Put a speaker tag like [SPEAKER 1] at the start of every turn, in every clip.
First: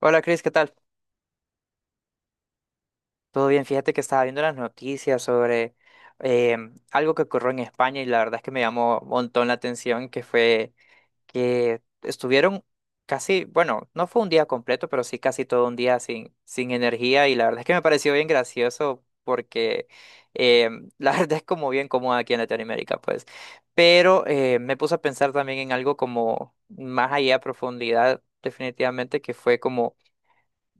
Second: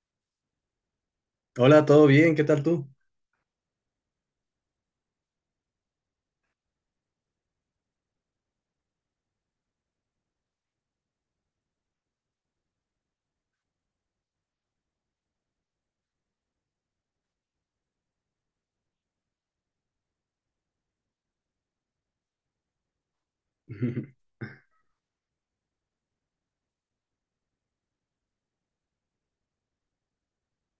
[SPEAKER 1] Hola Cris, ¿qué tal?
[SPEAKER 2] Hola, ¿todo bien? ¿Qué tal tú?
[SPEAKER 1] Todo bien, fíjate que estaba viendo las noticias sobre algo que ocurrió en España y la verdad es que me llamó un montón la atención, que fue que estuvieron casi, bueno, no fue un día completo, pero sí casi todo un día sin energía y la verdad es que me pareció bien gracioso porque la verdad es como bien cómoda aquí en Latinoamérica, pues. Pero me puse a pensar también en algo como más allá a profundidad, definitivamente, que fue como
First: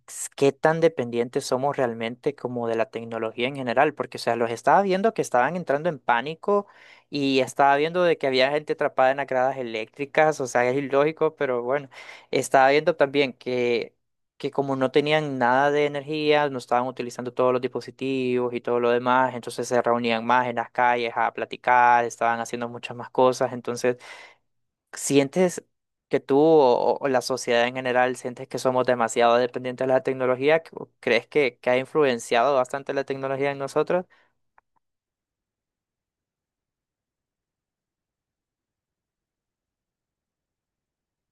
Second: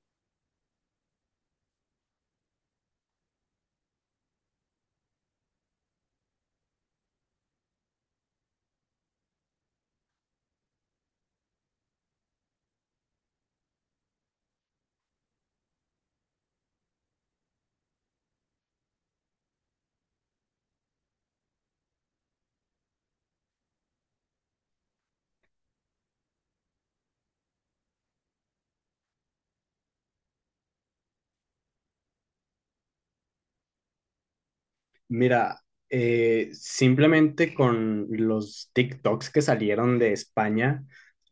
[SPEAKER 1] qué tan dependientes somos realmente como de la tecnología en general, porque, o sea, los estaba viendo que estaban entrando en pánico y estaba viendo de que había gente atrapada en las gradas eléctricas, o sea, es ilógico, pero bueno, estaba viendo también que como no tenían nada de energía, no estaban utilizando todos los dispositivos y todo lo demás, entonces se reunían más en las calles a platicar, estaban haciendo muchas más cosas, entonces ¿sientes que tú o la sociedad en general sientes que somos demasiado dependientes de la tecnología? ¿O ¿crees que ha influenciado bastante la tecnología en nosotros?
[SPEAKER 2] Mira, simplemente con los TikToks que salieron de España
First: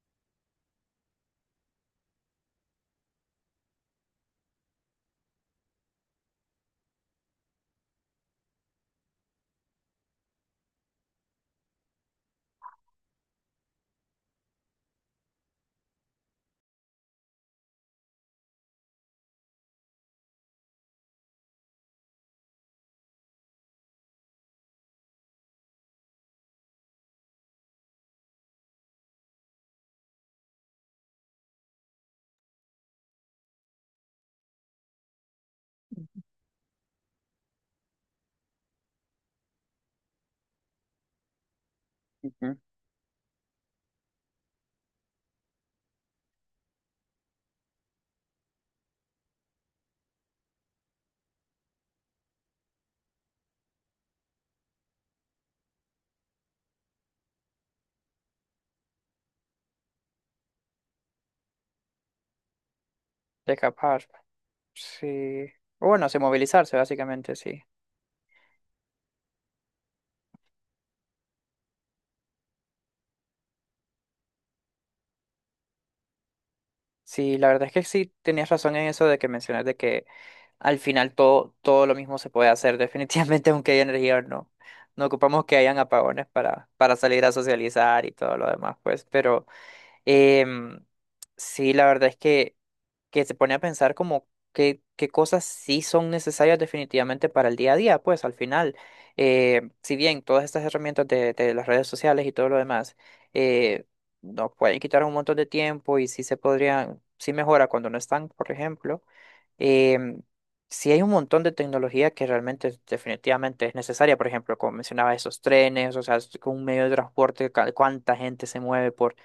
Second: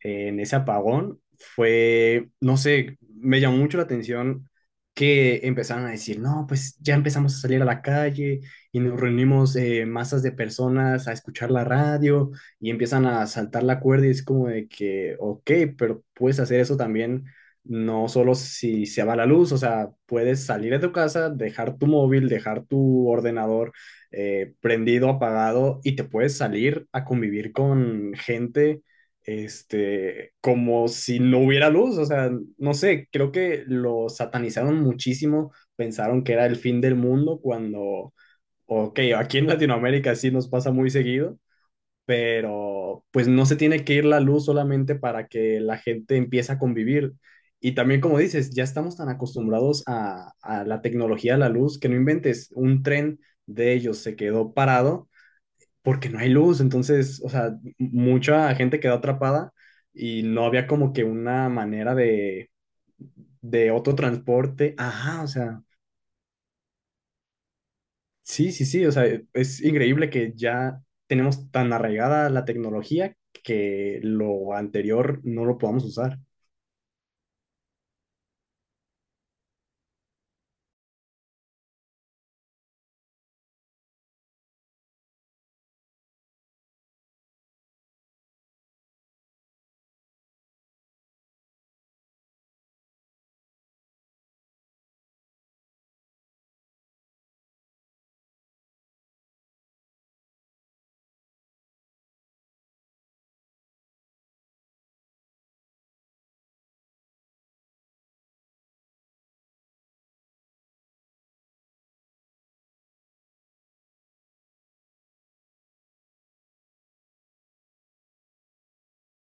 [SPEAKER 2] en ese apagón, fue, no sé, me llamó mucho la atención que empezaron a decir, no, pues ya empezamos a salir a la calle y nos reunimos masas de personas a escuchar la radio y empiezan a saltar la cuerda y es como de que, ok, pero puedes hacer eso también, no solo si se va la luz. O sea, puedes salir de tu casa, dejar tu móvil, dejar tu ordenador prendido, apagado, y te puedes salir a convivir con gente, este, como si no hubiera luz. O sea, no sé, creo que lo satanizaron muchísimo, pensaron que era el fin del mundo cuando, ok, aquí en Latinoamérica sí nos pasa muy seguido,
[SPEAKER 1] Ujú.
[SPEAKER 2] pero pues no se tiene que ir la luz solamente para que la gente empiece a convivir. Y también, como dices, ya estamos tan acostumbrados a, la tecnología, a la luz, que no inventes, un tren de ellos se quedó parado porque no hay luz. Entonces, o sea, mucha gente quedó atrapada y no había como que una manera de,
[SPEAKER 1] De
[SPEAKER 2] otro
[SPEAKER 1] capaz,
[SPEAKER 2] transporte. Ajá, o
[SPEAKER 1] sí.
[SPEAKER 2] sea,
[SPEAKER 1] O bueno, sí, movilizarse, básicamente, sí.
[SPEAKER 2] sí, o sea, es increíble que ya tenemos tan arraigada la tecnología que lo anterior no lo podamos usar.
[SPEAKER 1] Sí, la verdad es que sí tenías razón en eso de que mencionas de que al final todo lo mismo se puede hacer, definitivamente, aunque haya energía no. No ocupamos que hayan apagones para salir a socializar y todo lo demás, pues, pero Em, sí, la verdad es que se pone a pensar como qué cosas sí son necesarias definitivamente para el día a día, pues al final, si bien todas estas herramientas de las redes sociales y todo lo demás eh, nos pueden quitar un montón de tiempo y sí se podrían, sí mejora cuando no están, por ejemplo, em, sí hay un montón de tecnología que realmente definitivamente es necesaria, por ejemplo, como mencionaba, esos trenes, o sea, es un medio de transporte, cuánta gente se mueve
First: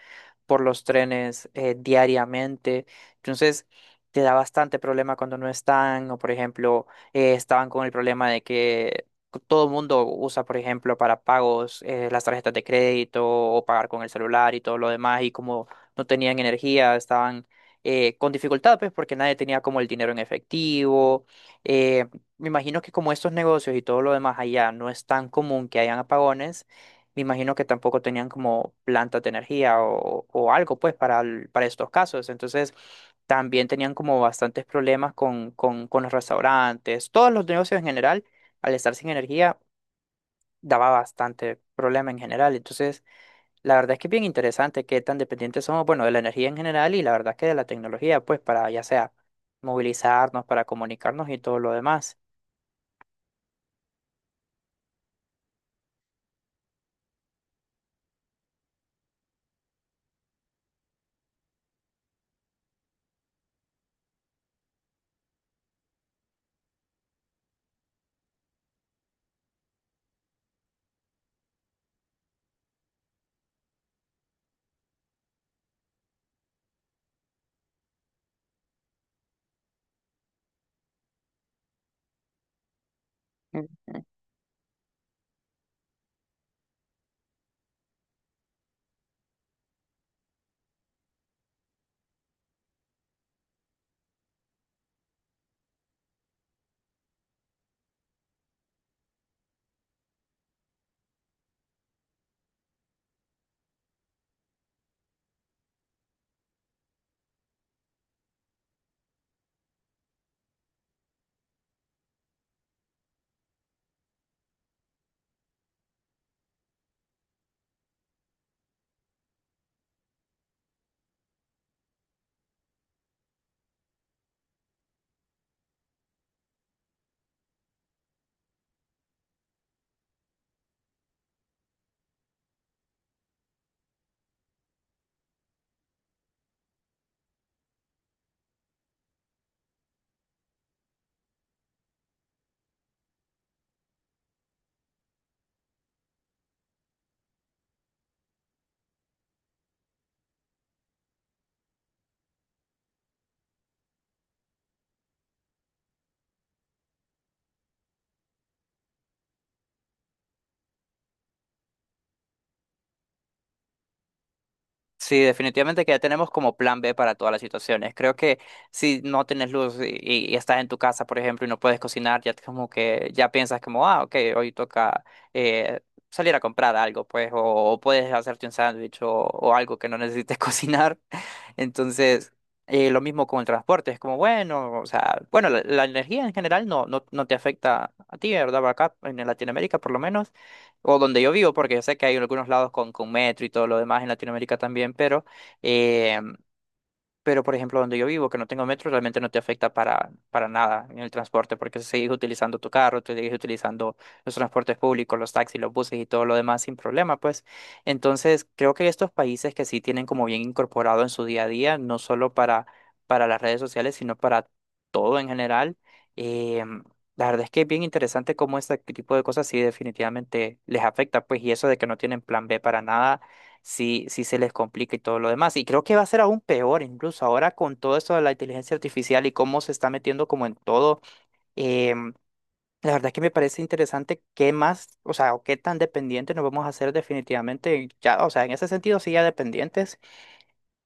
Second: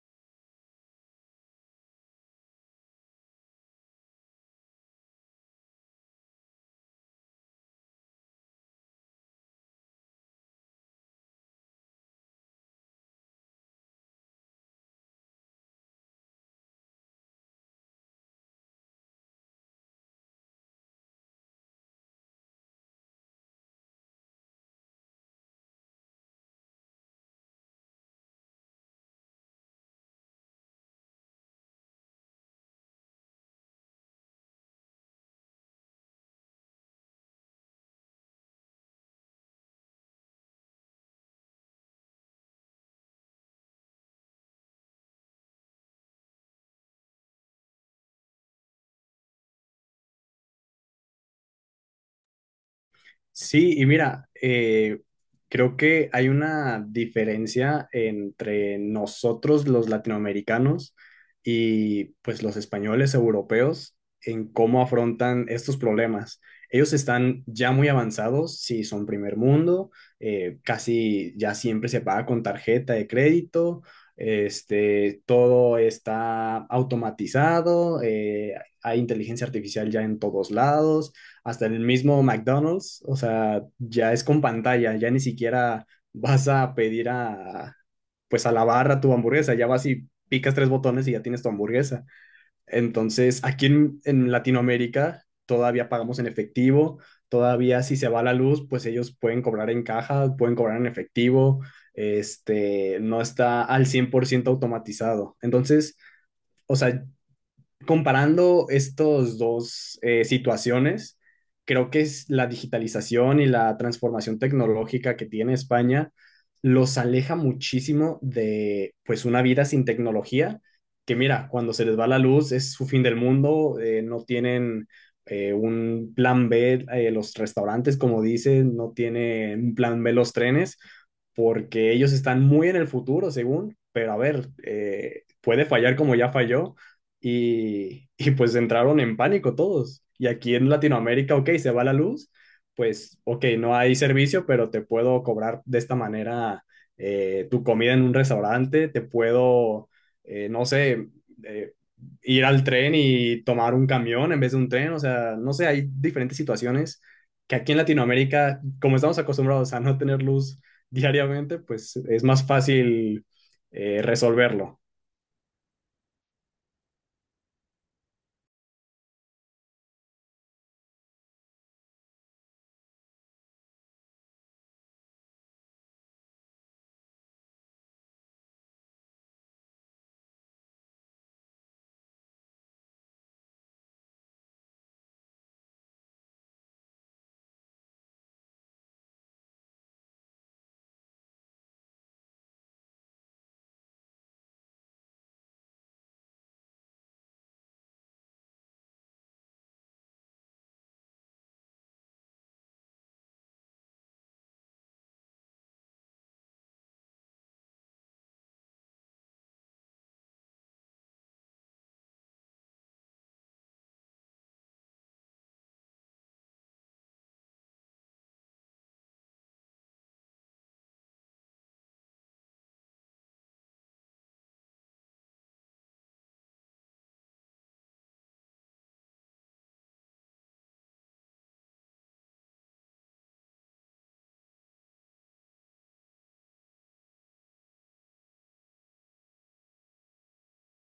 [SPEAKER 1] por los trenes diariamente. Entonces, te da bastante problema cuando no están, o por ejemplo, estaban con el problema de que todo el mundo usa, por ejemplo, para pagos las tarjetas de crédito o pagar con el celular y todo lo demás, y como no tenían energía, estaban con dificultad, pues porque nadie tenía como el dinero en efectivo. Eh, me imagino que como estos negocios y todo lo demás allá no es tan común que hayan apagones, me imagino que tampoco tenían como plantas de energía o algo, pues, para, para estos casos. Entonces, también tenían como bastantes problemas con los restaurantes, todos los negocios en general, al estar sin energía, daba bastante problema en general. Entonces, la verdad es que es bien interesante qué tan dependientes somos, bueno, de la energía en general y la verdad que de la tecnología, pues, para ya sea movilizarnos, para comunicarnos y todo lo demás.
[SPEAKER 2] Sí, y mira, creo que hay una diferencia entre nosotros los latinoamericanos y pues los españoles europeos en cómo afrontan estos problemas. Ellos están ya muy avanzados, si son primer mundo, casi ya siempre se paga con tarjeta de crédito, este, todo está automatizado, hay inteligencia artificial ya en todos lados, hasta en el mismo McDonald's. O sea, ya es con pantalla, ya ni siquiera vas a pedir a, pues a la barra tu hamburguesa, ya vas y picas tres botones y ya tienes tu hamburguesa. Entonces, aquí en, Latinoamérica todavía pagamos en efectivo, todavía si se va la luz, pues ellos pueden cobrar en caja, pueden cobrar en efectivo, este, no está al 100% automatizado. Entonces, o sea, comparando estas dos situaciones, creo que es la digitalización y la transformación tecnológica que tiene España los aleja muchísimo de pues una vida sin tecnología, que mira, cuando se les va la luz es su fin del mundo. Eh, no tienen un plan B, los restaurantes, como dicen, no tienen un plan B los trenes, porque ellos están muy en el futuro, según, pero a ver, puede fallar como ya falló y, pues entraron en pánico todos. Y aquí en Latinoamérica, ok, se va la luz, pues ok, no hay servicio, pero te puedo cobrar de esta manera tu comida en un restaurante, te puedo, no sé, eh, ir al tren y tomar un camión en vez de un tren. O sea, no sé, hay diferentes situaciones que aquí en Latinoamérica, como estamos acostumbrados a no tener luz diariamente, pues es más fácil resolverlo.
[SPEAKER 1] Sí, definitivamente que ya tenemos como plan B para todas las situaciones. Creo que si no tienes luz y estás en tu casa, por ejemplo, y no puedes cocinar, ya como que ya piensas como, ah, ok, hoy toca eh, salir a comprar algo, pues, o puedes hacerte un sándwich o algo que no necesites cocinar. Entonces, lo mismo con el transporte, es como, bueno, o sea, bueno, la energía en general no te afecta a ti, ¿verdad? Acá en Latinoamérica, por lo menos o donde yo vivo, porque yo sé que hay algunos lados con metro y todo lo demás en Latinoamérica también, eh, pero, por ejemplo, donde yo vivo, que no tengo metro, realmente no te afecta para nada en el transporte, porque sigues utilizando tu carro, te sigues utilizando los transportes públicos, los taxis, los buses y todo lo demás sin problema, pues. Entonces, creo que estos países que sí tienen como bien incorporado en su día a día, no solo para las redes sociales, sino para todo en general, eh, la verdad es que es bien interesante cómo este tipo de cosas sí definitivamente les afecta, pues, y eso de que no tienen plan B para nada sí, sí se les complica y todo lo demás. Y creo que va a ser aún peor, incluso ahora con todo esto de la inteligencia artificial y cómo se está metiendo como en todo. em, la verdad es que me parece interesante qué más, o sea, o qué tan dependientes nos vamos a hacer definitivamente, ya, o sea, en ese sentido sí ya dependientes,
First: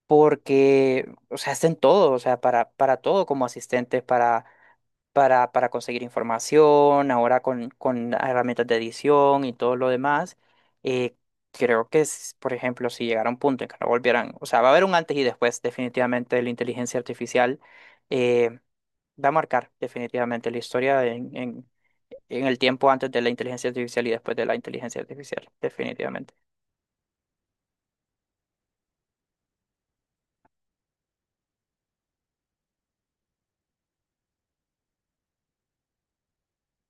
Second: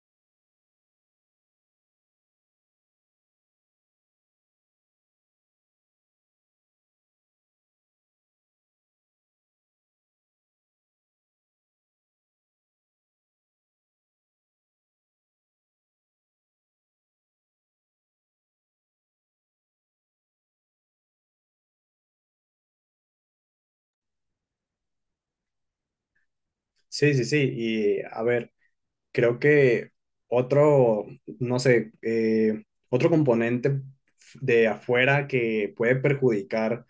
[SPEAKER 1] porque, o sea, hacen todo, o sea, para todo como asistentes, para conseguir información, ahora con herramientas de edición y todo lo demás. eh, Creo que, es por ejemplo, si llegara un punto en que no volvieran, o sea, va a haber un antes y después definitivamente de la inteligencia artificial, eh, va a marcar definitivamente la historia en el tiempo antes de la inteligencia artificial y después de la inteligencia artificial, definitivamente.
[SPEAKER 2] Sí, y a ver, creo que otro, no sé, otro componente de afuera que puede perjudicar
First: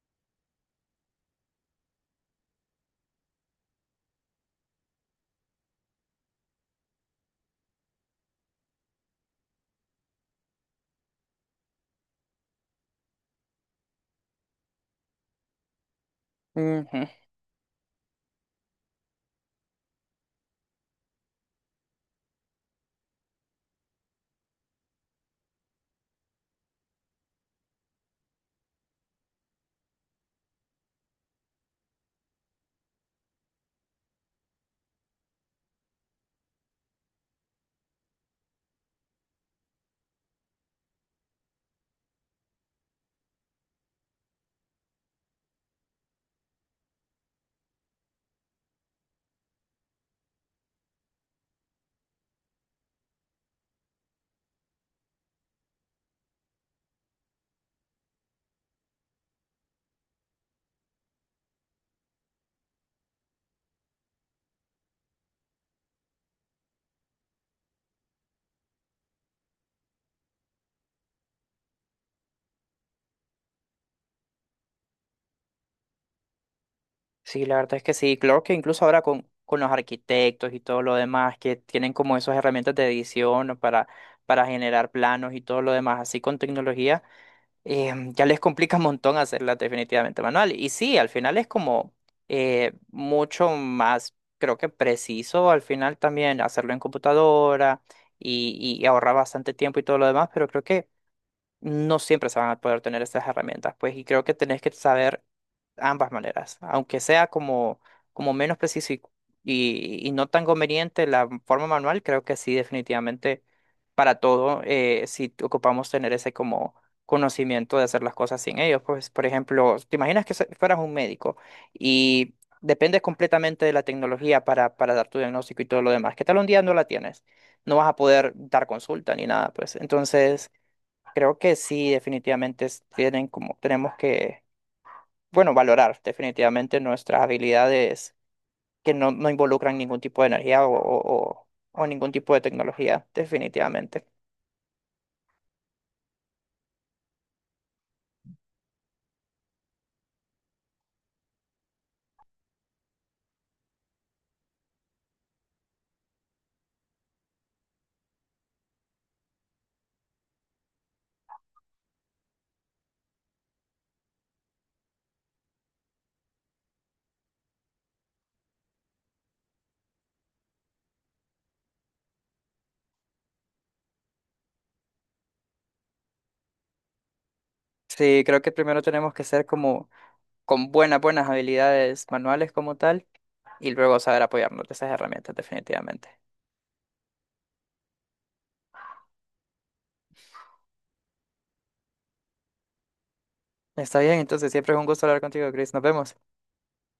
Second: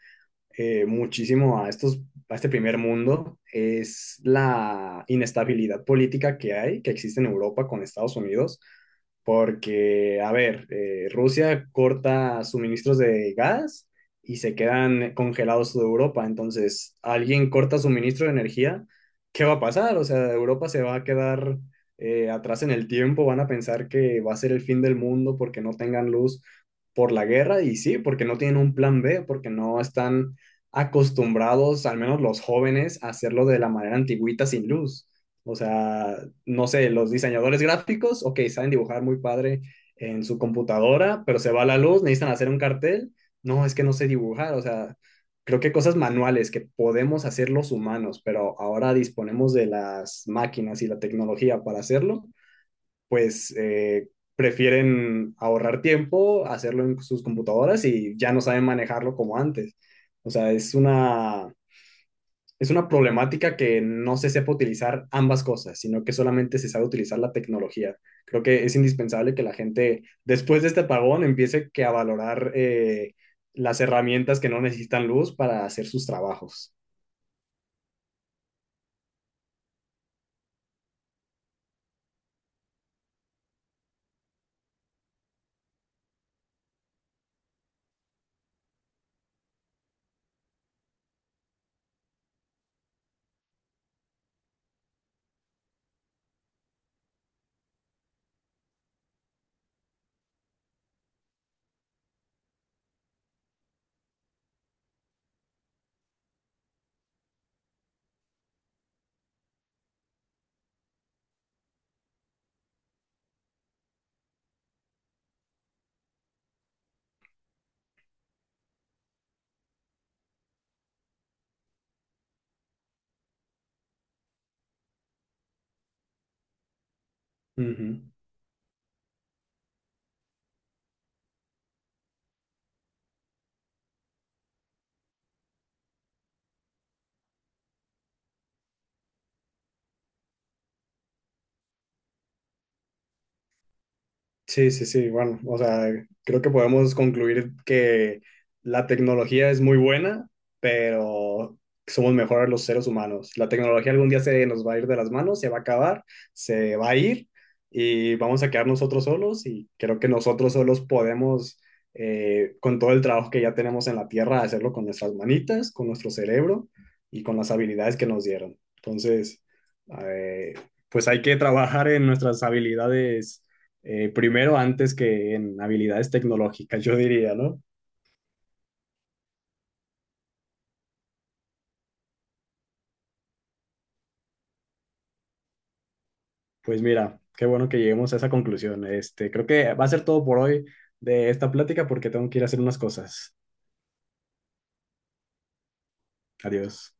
[SPEAKER 2] muchísimo a estos, a este primer mundo, es la inestabilidad política que hay, que existe en Europa con Estados Unidos, porque, a ver, Rusia corta suministros de gas y se quedan congelados toda Europa, entonces
[SPEAKER 1] Ujú.
[SPEAKER 2] alguien corta suministro de energía, ¿qué va a pasar? O sea, Europa se va a quedar atrás en el tiempo, van a pensar que va a ser el fin del mundo porque no tengan luz por la guerra. Y sí, porque no tienen un plan B, porque no están acostumbrados, al menos los jóvenes, a hacerlo de la manera antigüita sin luz. O sea, no sé, los diseñadores gráficos, ok, saben dibujar muy padre en su computadora, pero se va la luz, necesitan hacer un cartel. No, es que no sé dibujar. O sea, creo que cosas manuales que podemos hacer los humanos, pero ahora disponemos de las máquinas y la tecnología para hacerlo, pues prefieren ahorrar tiempo, hacerlo en sus computadoras, y ya no saben manejarlo como antes. O sea, es una problemática que no se sepa utilizar ambas cosas, sino que solamente se sabe utilizar la tecnología. Creo que es indispensable que la gente, después de este apagón, empiece que a valorar las herramientas que no necesitan luz para hacer sus trabajos.
[SPEAKER 1] Sí, la verdad es que sí. Claro que incluso ahora con los arquitectos y todo lo demás, que tienen como esas herramientas de edición, ¿no? Para generar planos y todo lo demás, así con tecnología, ya les complica un montón hacerlas definitivamente manual. Y sí, al final es como mucho más, creo que preciso al final también hacerlo en computadora y ahorrar bastante tiempo y todo lo demás, pero creo que no siempre se van a poder tener estas herramientas, pues, y creo que tenés que saber ambas maneras, aunque sea como, como menos preciso y no tan conveniente la forma manual, creo que sí, definitivamente para todo, si ocupamos tener ese como conocimiento de hacer las cosas sin ellos, pues por ejemplo, te imaginas que fueras un médico y dependes completamente de la tecnología para dar tu diagnóstico y todo lo demás, ¿qué tal un día no la tienes? No vas a
[SPEAKER 2] Ujú.
[SPEAKER 1] poder dar consulta ni nada, pues entonces creo que sí, definitivamente tienen como, tenemos que bueno, valorar definitivamente nuestras habilidades que no involucran ningún tipo de energía o ningún tipo de tecnología, definitivamente.
[SPEAKER 2] Sí, bueno, o sea, creo que podemos concluir que la tecnología es muy buena, pero somos mejores los seres humanos. La tecnología algún día se nos va a ir de las manos, se va a acabar, se va a ir, y vamos a quedar nosotros solos, y creo que nosotros solos podemos, con todo el trabajo que ya tenemos en la tierra, hacerlo con nuestras manitas, con nuestro cerebro y con las habilidades que nos dieron. Entonces, eh, pues hay que trabajar en nuestras habilidades primero antes que en habilidades tecnológicas, yo diría, ¿no?
[SPEAKER 1] Sí, creo que primero tenemos que ser como con buenas habilidades manuales como tal y luego saber apoyarnos de esas herramientas, definitivamente.
[SPEAKER 2] Pues mira, qué bueno que lleguemos a esa conclusión. Este, creo que va a ser todo por hoy de esta plática porque tengo que ir a hacer unas cosas.
[SPEAKER 1] Está bien, entonces siempre es un gusto hablar contigo, Chris. Nos vemos.
[SPEAKER 2] Adiós.